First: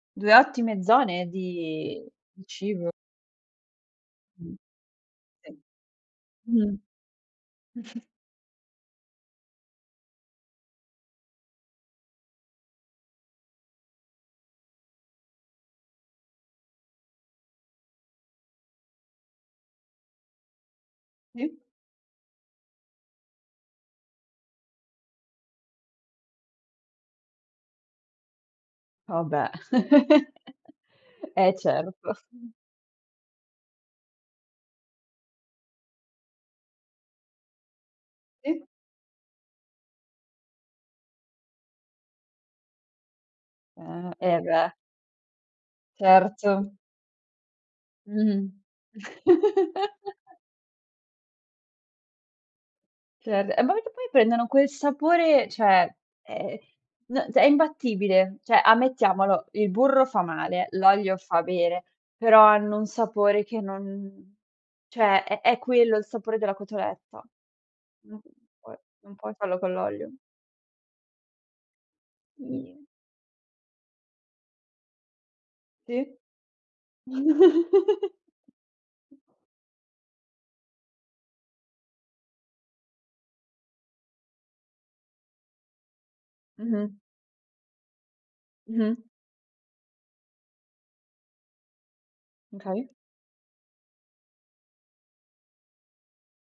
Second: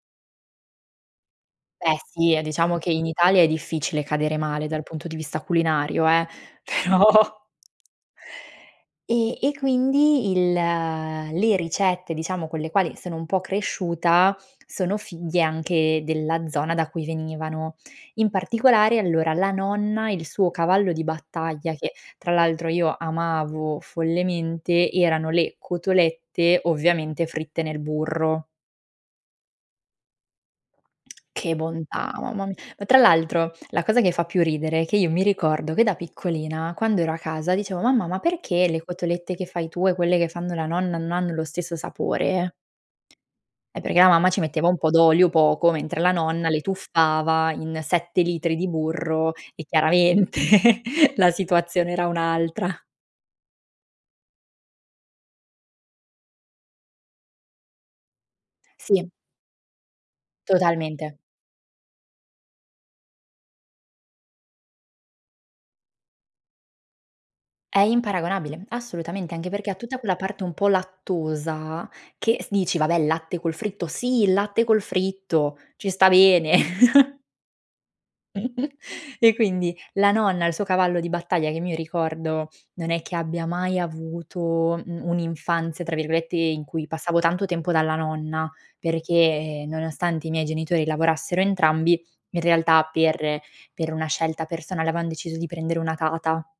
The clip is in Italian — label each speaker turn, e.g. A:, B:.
A: 2 ottime zone
B: Beh
A: di
B: sì, eh,
A: di
B: diciamo che
A: cibo.
B: in Italia è difficile cadere
A: Sì.
B: male dal punto di vista culinario eh,
A: Mh-mh.
B: però E e quindi il le ricette, diciamo con le quali sono un po' cresciuta, sono figlie anche della zona da cui venivano. In particolare, allora, la nonna, il suo cavallo di
A: Sì.
B: battaglia, che tra l'altro io amavo follemente, erano le cotolette ovviamente fritte nel burro.
A: Vabbè. Eh
B: Che bontà,
A: certo.
B: mamma mi ma, tra l'altro, la cosa che fa più ridere è che io mi ricordo che da piccolina, quando ero a casa dicevo: "Mamma, ma
A: Sì.
B: perché le cotolette che fai tu e quelle che fanno la nonna non hanno lo stesso sapore?" Eh, perché la
A: Eh,
B: mamma
A: eh
B: ci metteva
A: beh.
B: un po' d'olio, poco, mentre la nonna le
A: Certo.
B: tuffava in 7
A: Mh-mh.
B: litri di burro e chiaramente la situazione era un'altra.
A: Cer eh, ma perché poi prendono quel sapore, cioè, ehm, n è imbattibile, cioè,
B: Sì.
A: ammettiamolo, il burro fa male,
B: Totalmente.
A: l'olio fa bene, però hanno un sapore che non cioè, è è quello il sapore della cotoletta.
B: È
A: N
B: imparagonabile,
A: puoi non
B: assolutamente,
A: puoi
B: anche
A: farlo
B: perché
A: con
B: ha tutta
A: l'olio.
B: quella parte un po' lattosa, che s dici: "Vabbè il latte col fritto." "Sì, il latte col fritto!" Ci
A: Sì.
B: sta bene. E quindi la nonna, il suo cavallo di battaglia, che mi ricordo non è che abbia mai avuto, mhmm, "un'infanzia", tra virgolette, in cui
A: Mh-mh.
B: passavo tanto tempo dalla nonna,
A: Mh-mh.
B: perché nonostante i miei genitori lavorassero entrambi, in realtà
A: Okay.
B: per per una scelta personale avevan deciso di prendere una tata.